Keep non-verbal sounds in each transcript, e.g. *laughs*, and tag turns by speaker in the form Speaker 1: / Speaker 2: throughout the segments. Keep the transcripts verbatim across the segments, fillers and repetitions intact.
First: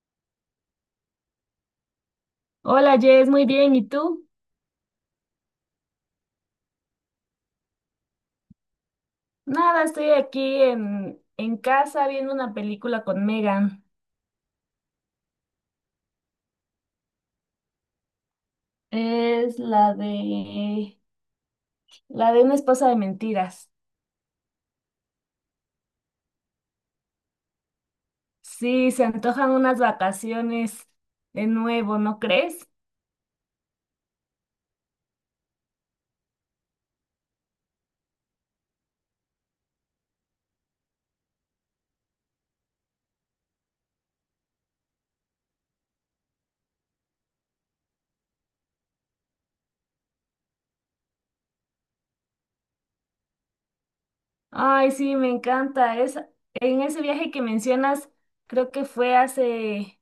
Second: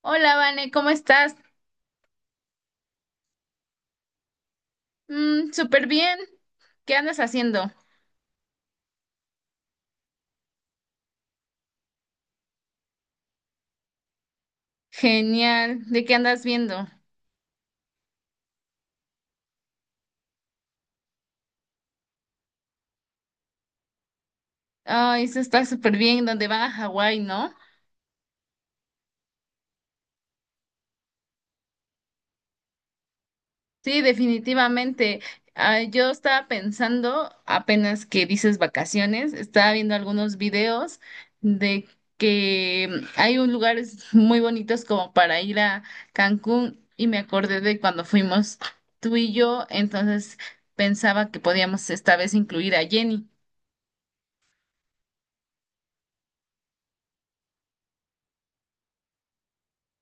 Speaker 1: Hola, Vane, ¿cómo estás?
Speaker 2: Hola Jess, muy bien. ¿Y tú?
Speaker 1: Mm, súper bien. ¿Qué andas haciendo?
Speaker 2: Nada, estoy aquí en, en casa viendo una película con Megan.
Speaker 1: Genial. ¿De qué andas viendo?
Speaker 2: Es la de la de una esposa de mentiras.
Speaker 1: Ay, eso está súper bien, donde van a Hawái, ¿no?
Speaker 2: Sí, se antojan unas vacaciones de nuevo, ¿no crees?
Speaker 1: Sí, definitivamente. Ah, yo estaba pensando, apenas que dices vacaciones, estaba viendo algunos videos de que hay un lugares muy bonitos como para ir a Cancún y me acordé de cuando fuimos tú y yo, entonces pensaba que podíamos esta vez incluir a Jenny.
Speaker 2: Ay, sí, me encanta. Es, en ese viaje que mencionas, creo que fue hace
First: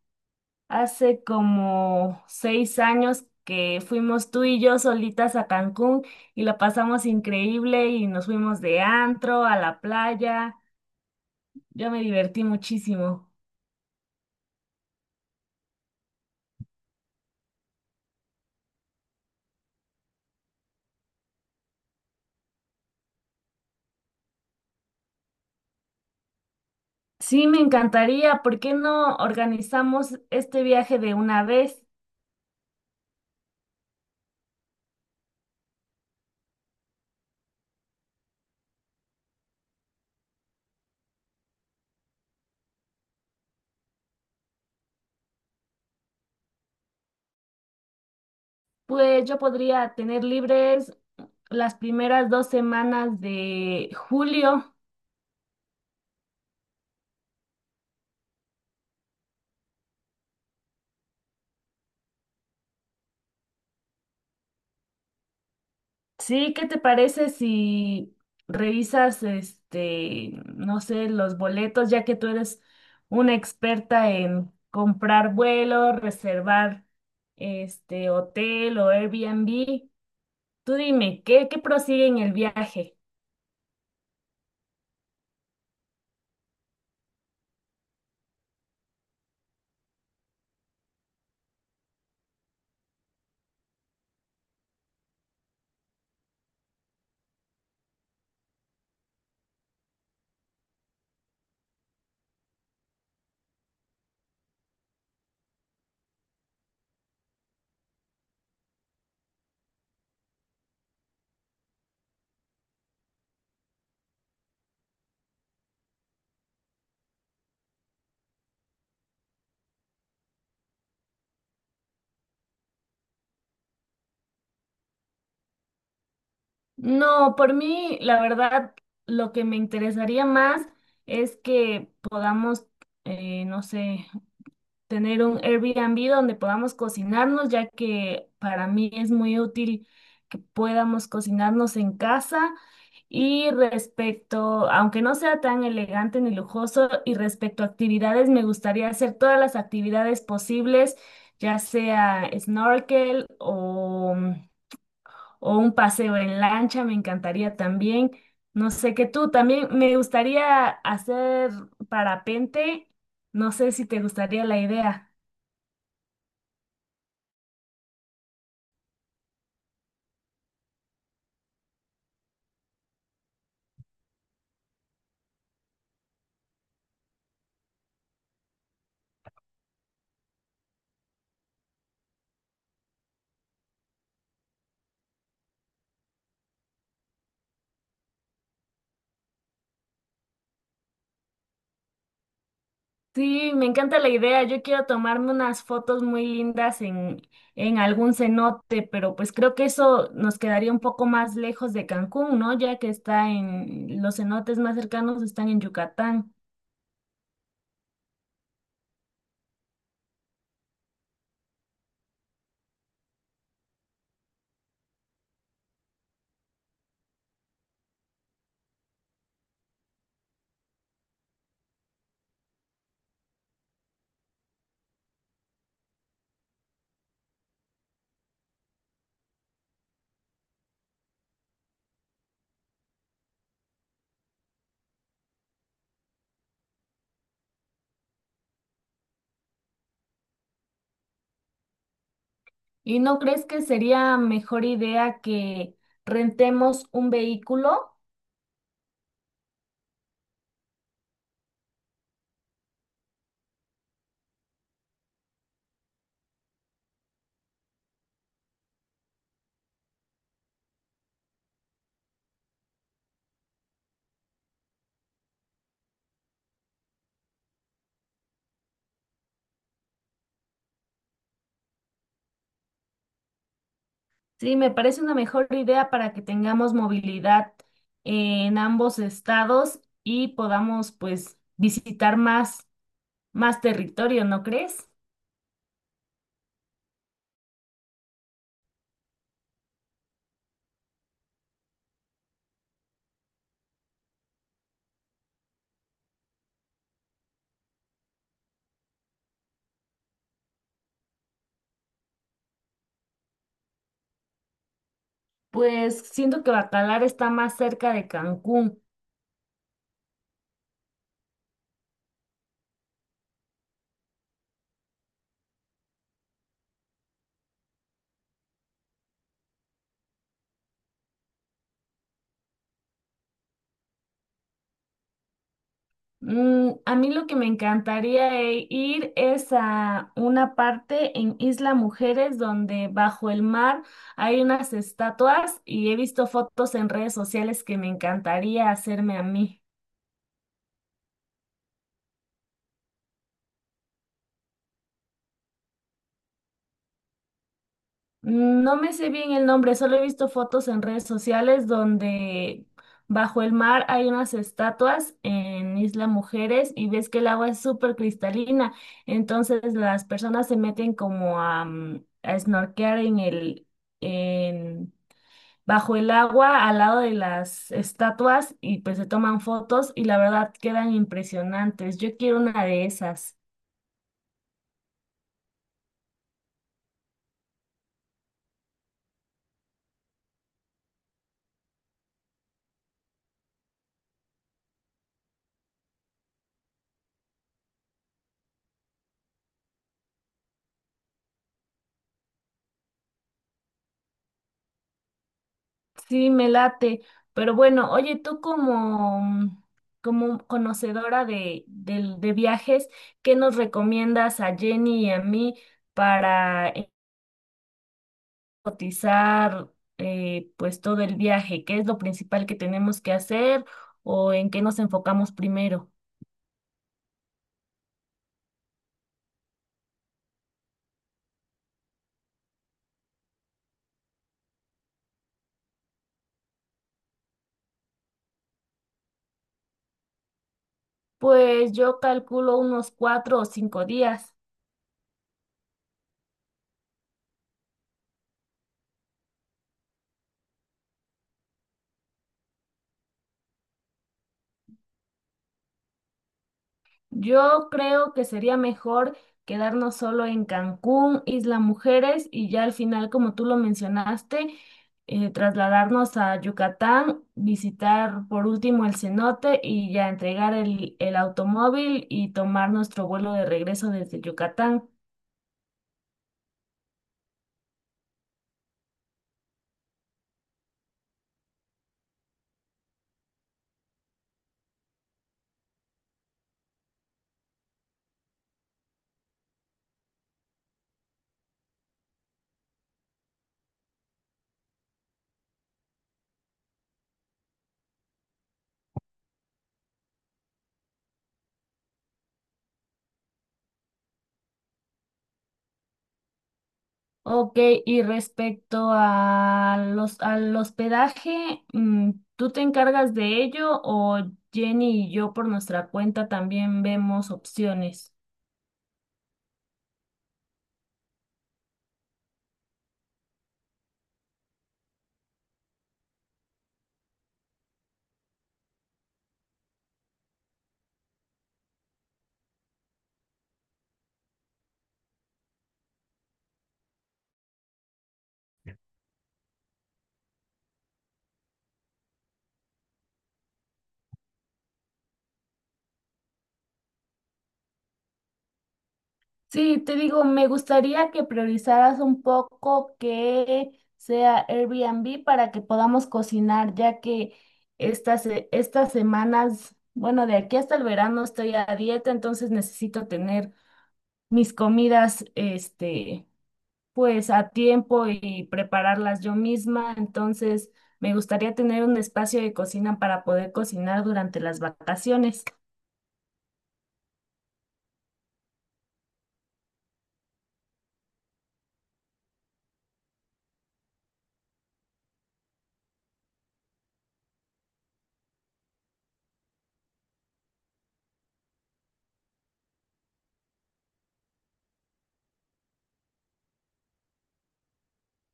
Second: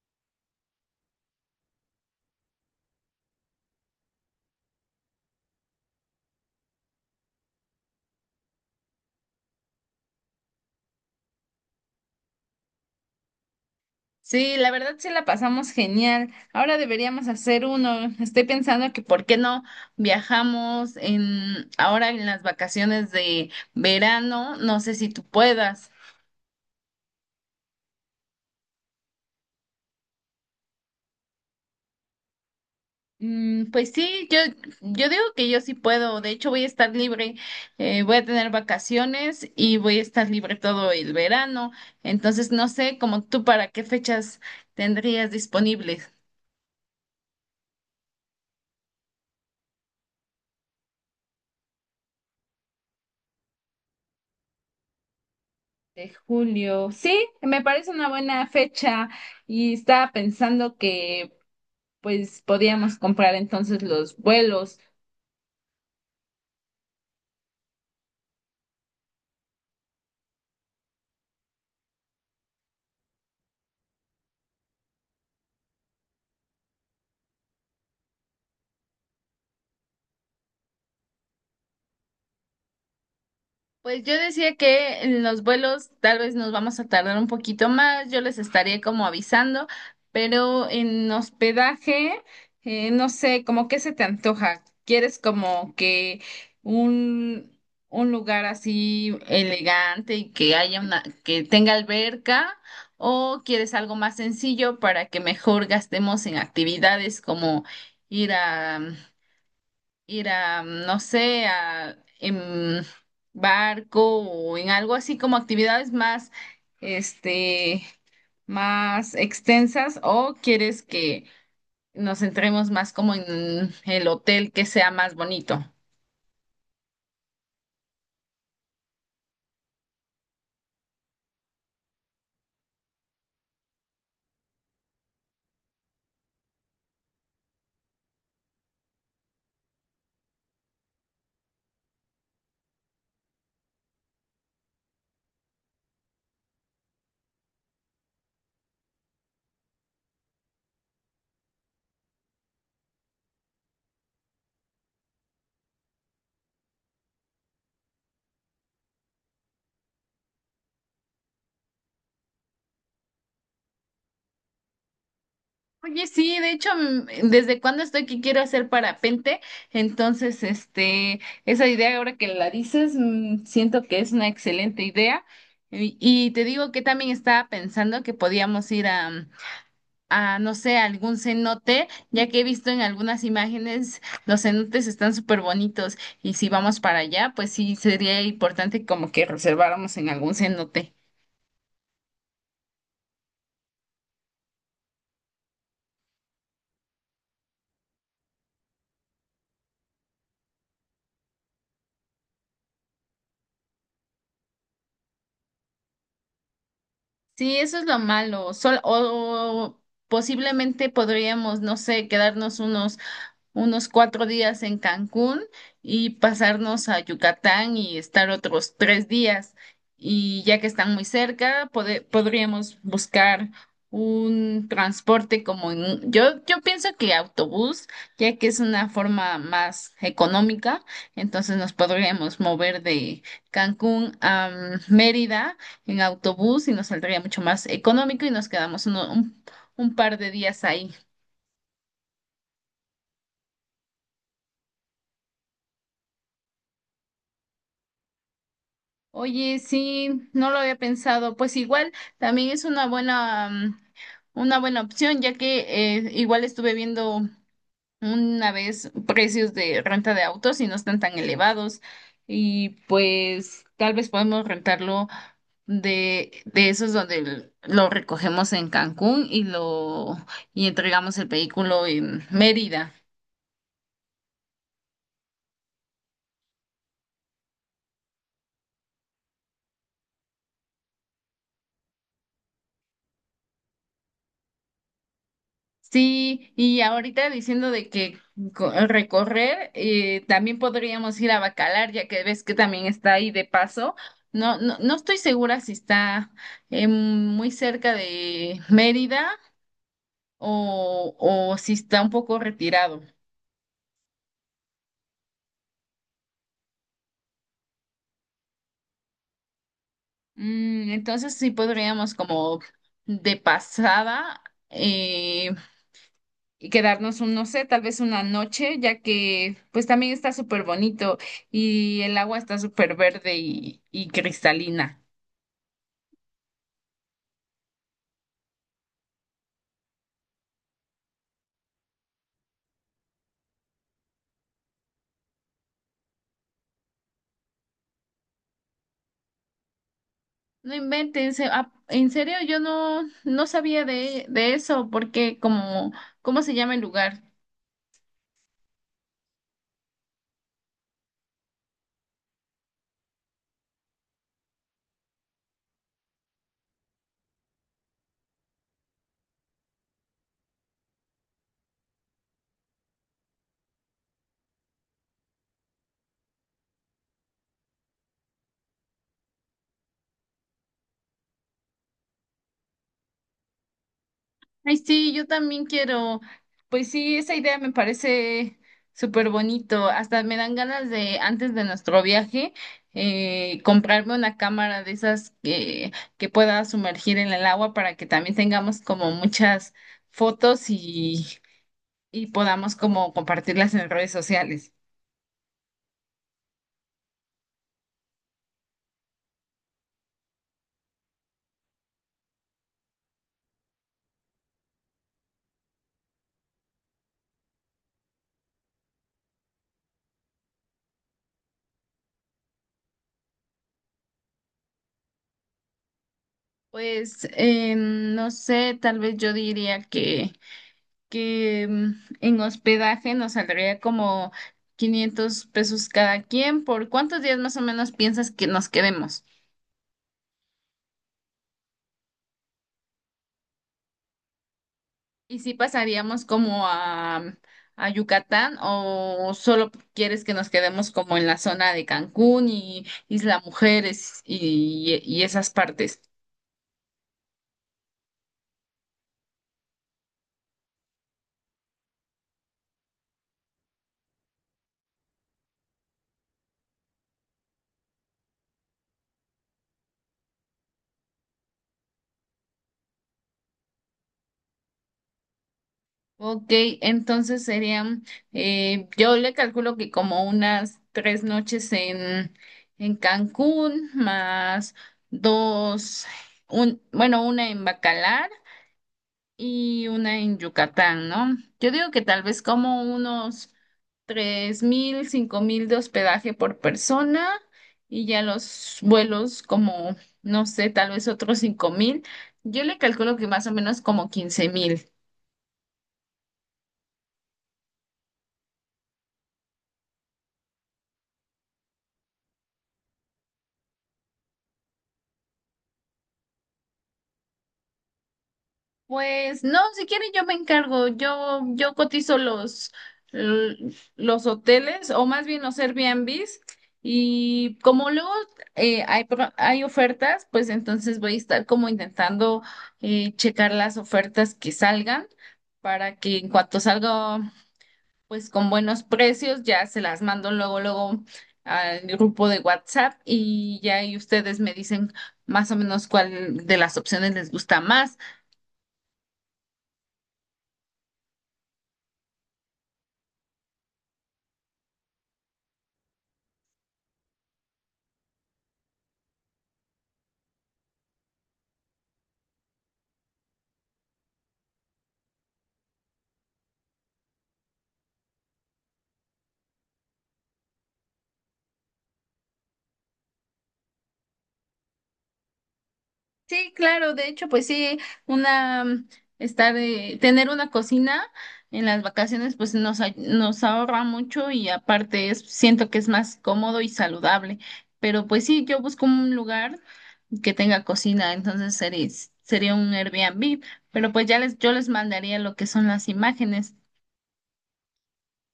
Speaker 2: hace como seis años que fuimos tú y yo solitas a Cancún y la pasamos increíble y nos fuimos de antro a la playa. Yo me divertí muchísimo.
Speaker 1: Sí, la verdad sí la pasamos genial. Ahora deberíamos hacer uno. Estoy pensando que por qué no viajamos en ahora en las vacaciones de verano. No sé si tú puedas.
Speaker 2: Sí, me encantaría. ¿Por qué no organizamos este viaje de una vez?
Speaker 1: Mm, pues sí, yo, yo digo que yo sí puedo. De hecho, voy a estar libre. Eh, voy a tener vacaciones y voy a estar libre todo el verano. Entonces, no sé, como tú, ¿para qué fechas tendrías disponibles?
Speaker 2: Pues yo podría tener libres las primeras dos semanas de julio.
Speaker 1: De julio. Sí, me parece una buena fecha y estaba pensando que pues podíamos comprar entonces los vuelos.
Speaker 2: Sí, ¿qué te parece si revisas, este, no sé, los boletos, ya que tú eres una experta en comprar vuelos, reservar, este, hotel o Airbnb? Tú dime, ¿qué, qué prosigue en el viaje?
Speaker 1: Pues yo decía que en los vuelos tal vez nos vamos a tardar un poquito más, yo les estaría como avisando, pero en hospedaje, eh, no sé, como qué se te antoja. ¿Quieres como que un, un lugar así elegante y que haya una, que tenga alberca? ¿O quieres algo más sencillo para que mejor gastemos en actividades como ir a ir a, no sé, a, en barco o en algo así como actividades más, este, más extensas o quieres que nos centremos más como en el hotel que sea más bonito?
Speaker 2: No, por mí, la verdad, lo que me interesaría más es que podamos, eh, no sé, tener un Airbnb donde podamos cocinarnos, ya que para mí es muy útil que podamos cocinarnos en casa. Y respecto, aunque no sea tan elegante ni lujoso, y respecto a actividades, me gustaría hacer todas las actividades posibles, ya sea snorkel o, o un paseo en lancha, me encantaría también. No sé, que tú también me gustaría hacer parapente, no sé si te gustaría la idea.
Speaker 1: Oye, sí, de hecho, mm, desde cuando estoy que quiero hacer parapente, entonces, este, esa idea ahora que la dices, mm, siento que es una excelente idea. Y, y te digo que también estaba pensando que podíamos ir a, a, no sé, a algún cenote, ya que he visto en algunas imágenes los cenotes están súper bonitos y si vamos para allá, pues sí sería importante como que reserváramos en algún cenote.
Speaker 2: Sí, me encanta la idea. Yo quiero tomarme unas fotos muy lindas en, en algún cenote, pero pues creo que eso nos quedaría un poco más lejos de Cancún, ¿no? Ya que está en los cenotes más cercanos están en Yucatán.
Speaker 1: Sí, eso es lo malo. Sol- o, o posiblemente podríamos, no sé, quedarnos unos unos cuatro días en Cancún y pasarnos a Yucatán y estar otros tres días. Y ya que están muy cerca, pode- podríamos buscar un transporte como en, un- yo, yo pienso que autobús, ya que es una forma más económica, entonces nos podríamos mover de Cancún a mm, Mérida en autobús y nos saldría mucho más económico y nos quedamos uno- un un par de días ahí.
Speaker 2: ¿Y no crees que sería mejor idea que rentemos un vehículo?
Speaker 1: Oye, sí, no lo había pensado. Pues igual también es una buena, mm, una buena opción, ya que eh, igual estuve viendo una vez precios de renta de autos y no están tan elevados. Y pues tal vez podemos rentarlo de, de esos donde l- lo recogemos en Cancún y lo y entregamos el vehículo en Mérida.
Speaker 2: Sí, me parece una mejor idea para que tengamos movilidad en ambos estados y podamos pues visitar más, más territorio, ¿no crees?
Speaker 1: Sí, y ahorita diciendo de que co- recorrer, eh, también podríamos ir a Bacalar, ya que ves que también está ahí de paso. No, no, no estoy segura si está eh, muy cerca de Mérida o, o si está un poco retirado.
Speaker 2: Pues siento que Bacalar está más cerca de Cancún.
Speaker 1: Mm, entonces sí podríamos como de pasada eh, y quedarnos un, no sé, tal vez una noche, ya que pues también está súper bonito y el agua está súper verde y, y cristalina.
Speaker 2: Mm, a mí lo que me encantaría e- ir es a una parte en Isla Mujeres donde bajo el mar hay unas estatuas y he visto fotos en redes sociales que me encantaría hacerme a mí.
Speaker 1: No inventen, se- ah, en serio, yo no, no sabía de, de eso, porque como, ¿cómo se llama el lugar?
Speaker 2: No me sé bien el nombre, solo he visto fotos en redes sociales donde bajo el mar hay unas estatuas en Isla Mujeres y ves que el agua es súper cristalina, entonces las personas se meten como a, mm, a snorkear en el, en, bajo el agua al lado de las estatuas y pues se toman fotos y la verdad quedan impresionantes. Yo quiero una de esas.
Speaker 1: Ay, sí, yo también quiero. Pues sí, esa idea me parece súper bonito. Hasta me dan ganas de, antes de nuestro viaje, eh, comprarme una cámara de esas que, que pueda sumergir en el agua para que también tengamos como muchas fotos y, y podamos como compartirlas en redes sociales.
Speaker 2: Sí, me late. Pero bueno, oye, tú como, mm, como conocedora de, del- de viajes, ¿qué nos recomiendas a Jenny y a mí para eh, cotizar, eh, pues todo el viaje? ¿Qué es lo principal que tenemos que hacer o en qué nos enfocamos primero?
Speaker 1: Pues eh, no sé, tal vez yo diría que... que mm, en hospedaje nos saldría como quinientos pesos cada quien. ¿Por cuántos días más o menos piensas que nos quedemos?
Speaker 2: Pues yo calculo unos cuatro o cinco días.
Speaker 1: ¿Y si pasaríamos como a, mm, a Yucatán o solo quieres que nos quedemos como en la zona de Cancún y Isla Mujeres y, y esas partes?
Speaker 2: Yo creo que sería mejor quedarnos solo en Cancún, Isla Mujeres y ya al final, como tú lo mencionaste, eh, trasladarnos a Yucatán, visitar por último el cenote y ya entregar el, el automóvil y tomar nuestro vuelo de regreso desde Yucatán.
Speaker 1: Ok, entonces serían, eh, yo le calculo que como unas tres noches en, en Cancún, más dos, un, bueno, una en Bacalar y una en Yucatán, ¿no? Yo digo que tal vez como unos tres mil, cinco mil de hospedaje por persona y ya los vuelos como, no sé, tal vez otros cinco mil. Yo le calculo que más o menos como quince mil.
Speaker 2: Ok, y respecto a los, al hospedaje, mm, ¿tú te encargas de ello o Jenny y yo por nuestra cuenta también vemos opciones?
Speaker 1: Pues no, si quieren yo me encargo, yo, yo cotizo los, l- los hoteles o más bien los Airbnbs y como luego eh, hay, pro- hay ofertas, pues entonces voy a estar como intentando eh, checar las ofertas que salgan para que en cuanto salga pues con buenos precios ya se las mando luego, luego al grupo de WhatsApp y ya ahí ustedes me dicen más o menos cuál de las opciones les gusta más.
Speaker 2: Sí, te digo, me gustaría que priorizaras un poco que sea Airbnb para que podamos cocinar, ya que estas, se- estas semanas, bueno, de aquí hasta el verano estoy a dieta, entonces necesito tener mis comidas, este, pues a tiempo y prepararlas yo misma. Entonces, me gustaría tener un espacio de cocina para poder cocinar durante las vacaciones.
Speaker 1: Sí, claro, de hecho, pues sí, una mm, estar eh, tener una cocina en las vacaciones pues nos ay- nos ahorra mucho y aparte es, siento que es más cómodo y saludable. Pero pues sí, yo busco un lugar que tenga cocina, entonces sería sería un Airbnb, pero pues ya les yo les mandaría lo que son las imágenes.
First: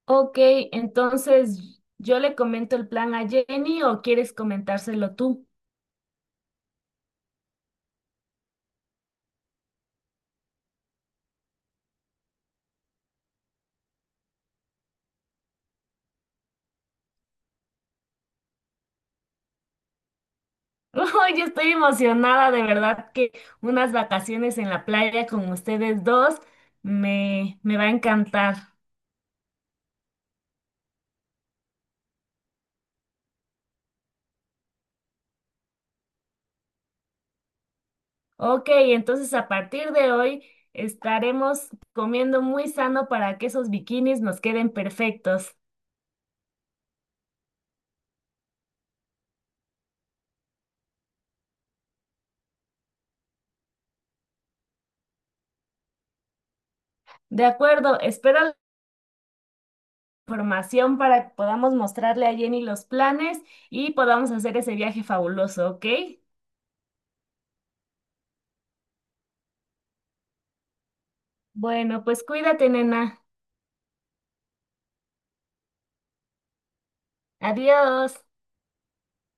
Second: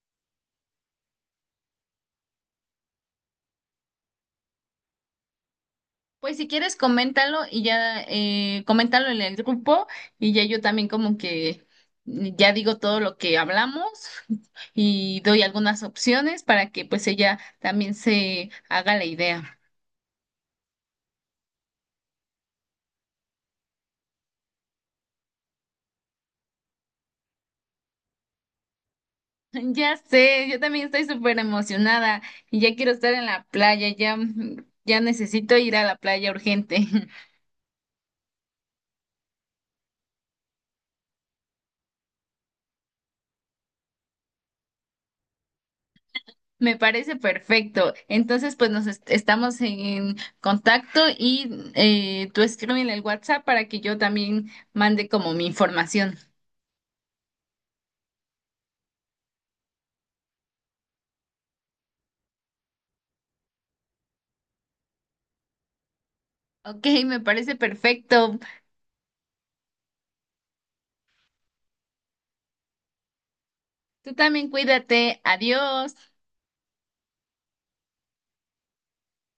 Speaker 2: Ok, entonces yo le comento el plan a Jenny o quieres comentárselo tú.
Speaker 1: Pues si quieres, coméntalo y ya, eh, coméntalo en el grupo y ya yo también como que ya digo todo lo que hablamos *laughs* y doy algunas opciones para que pues ella también se haga la idea. *laughs*
Speaker 2: *laughs* Ay, yo estoy emocionada, de verdad que unas vacaciones en la playa con ustedes dos me, me va a encantar.
Speaker 1: Ya sé, yo también estoy súper emocionada y ya quiero estar en la playa, ya, ya necesito ir a la playa urgente. *laughs*
Speaker 2: Ok, entonces a partir de hoy estaremos comiendo muy sano para que esos bikinis nos queden perfectos.
Speaker 1: Me parece perfecto. Entonces, pues nos est- estamos en contacto y eh, tú escríbeme el WhatsApp para que yo también mande como mi información.
Speaker 2: De acuerdo, espero la información para que podamos mostrarle a Jenny los planes y podamos hacer ese viaje fabuloso, ¿ok?
Speaker 1: Ok, me parece perfecto.
Speaker 2: Bueno, pues cuídate, nena.
Speaker 1: Tú también cuídate. Adiós.
Speaker 2: Adiós.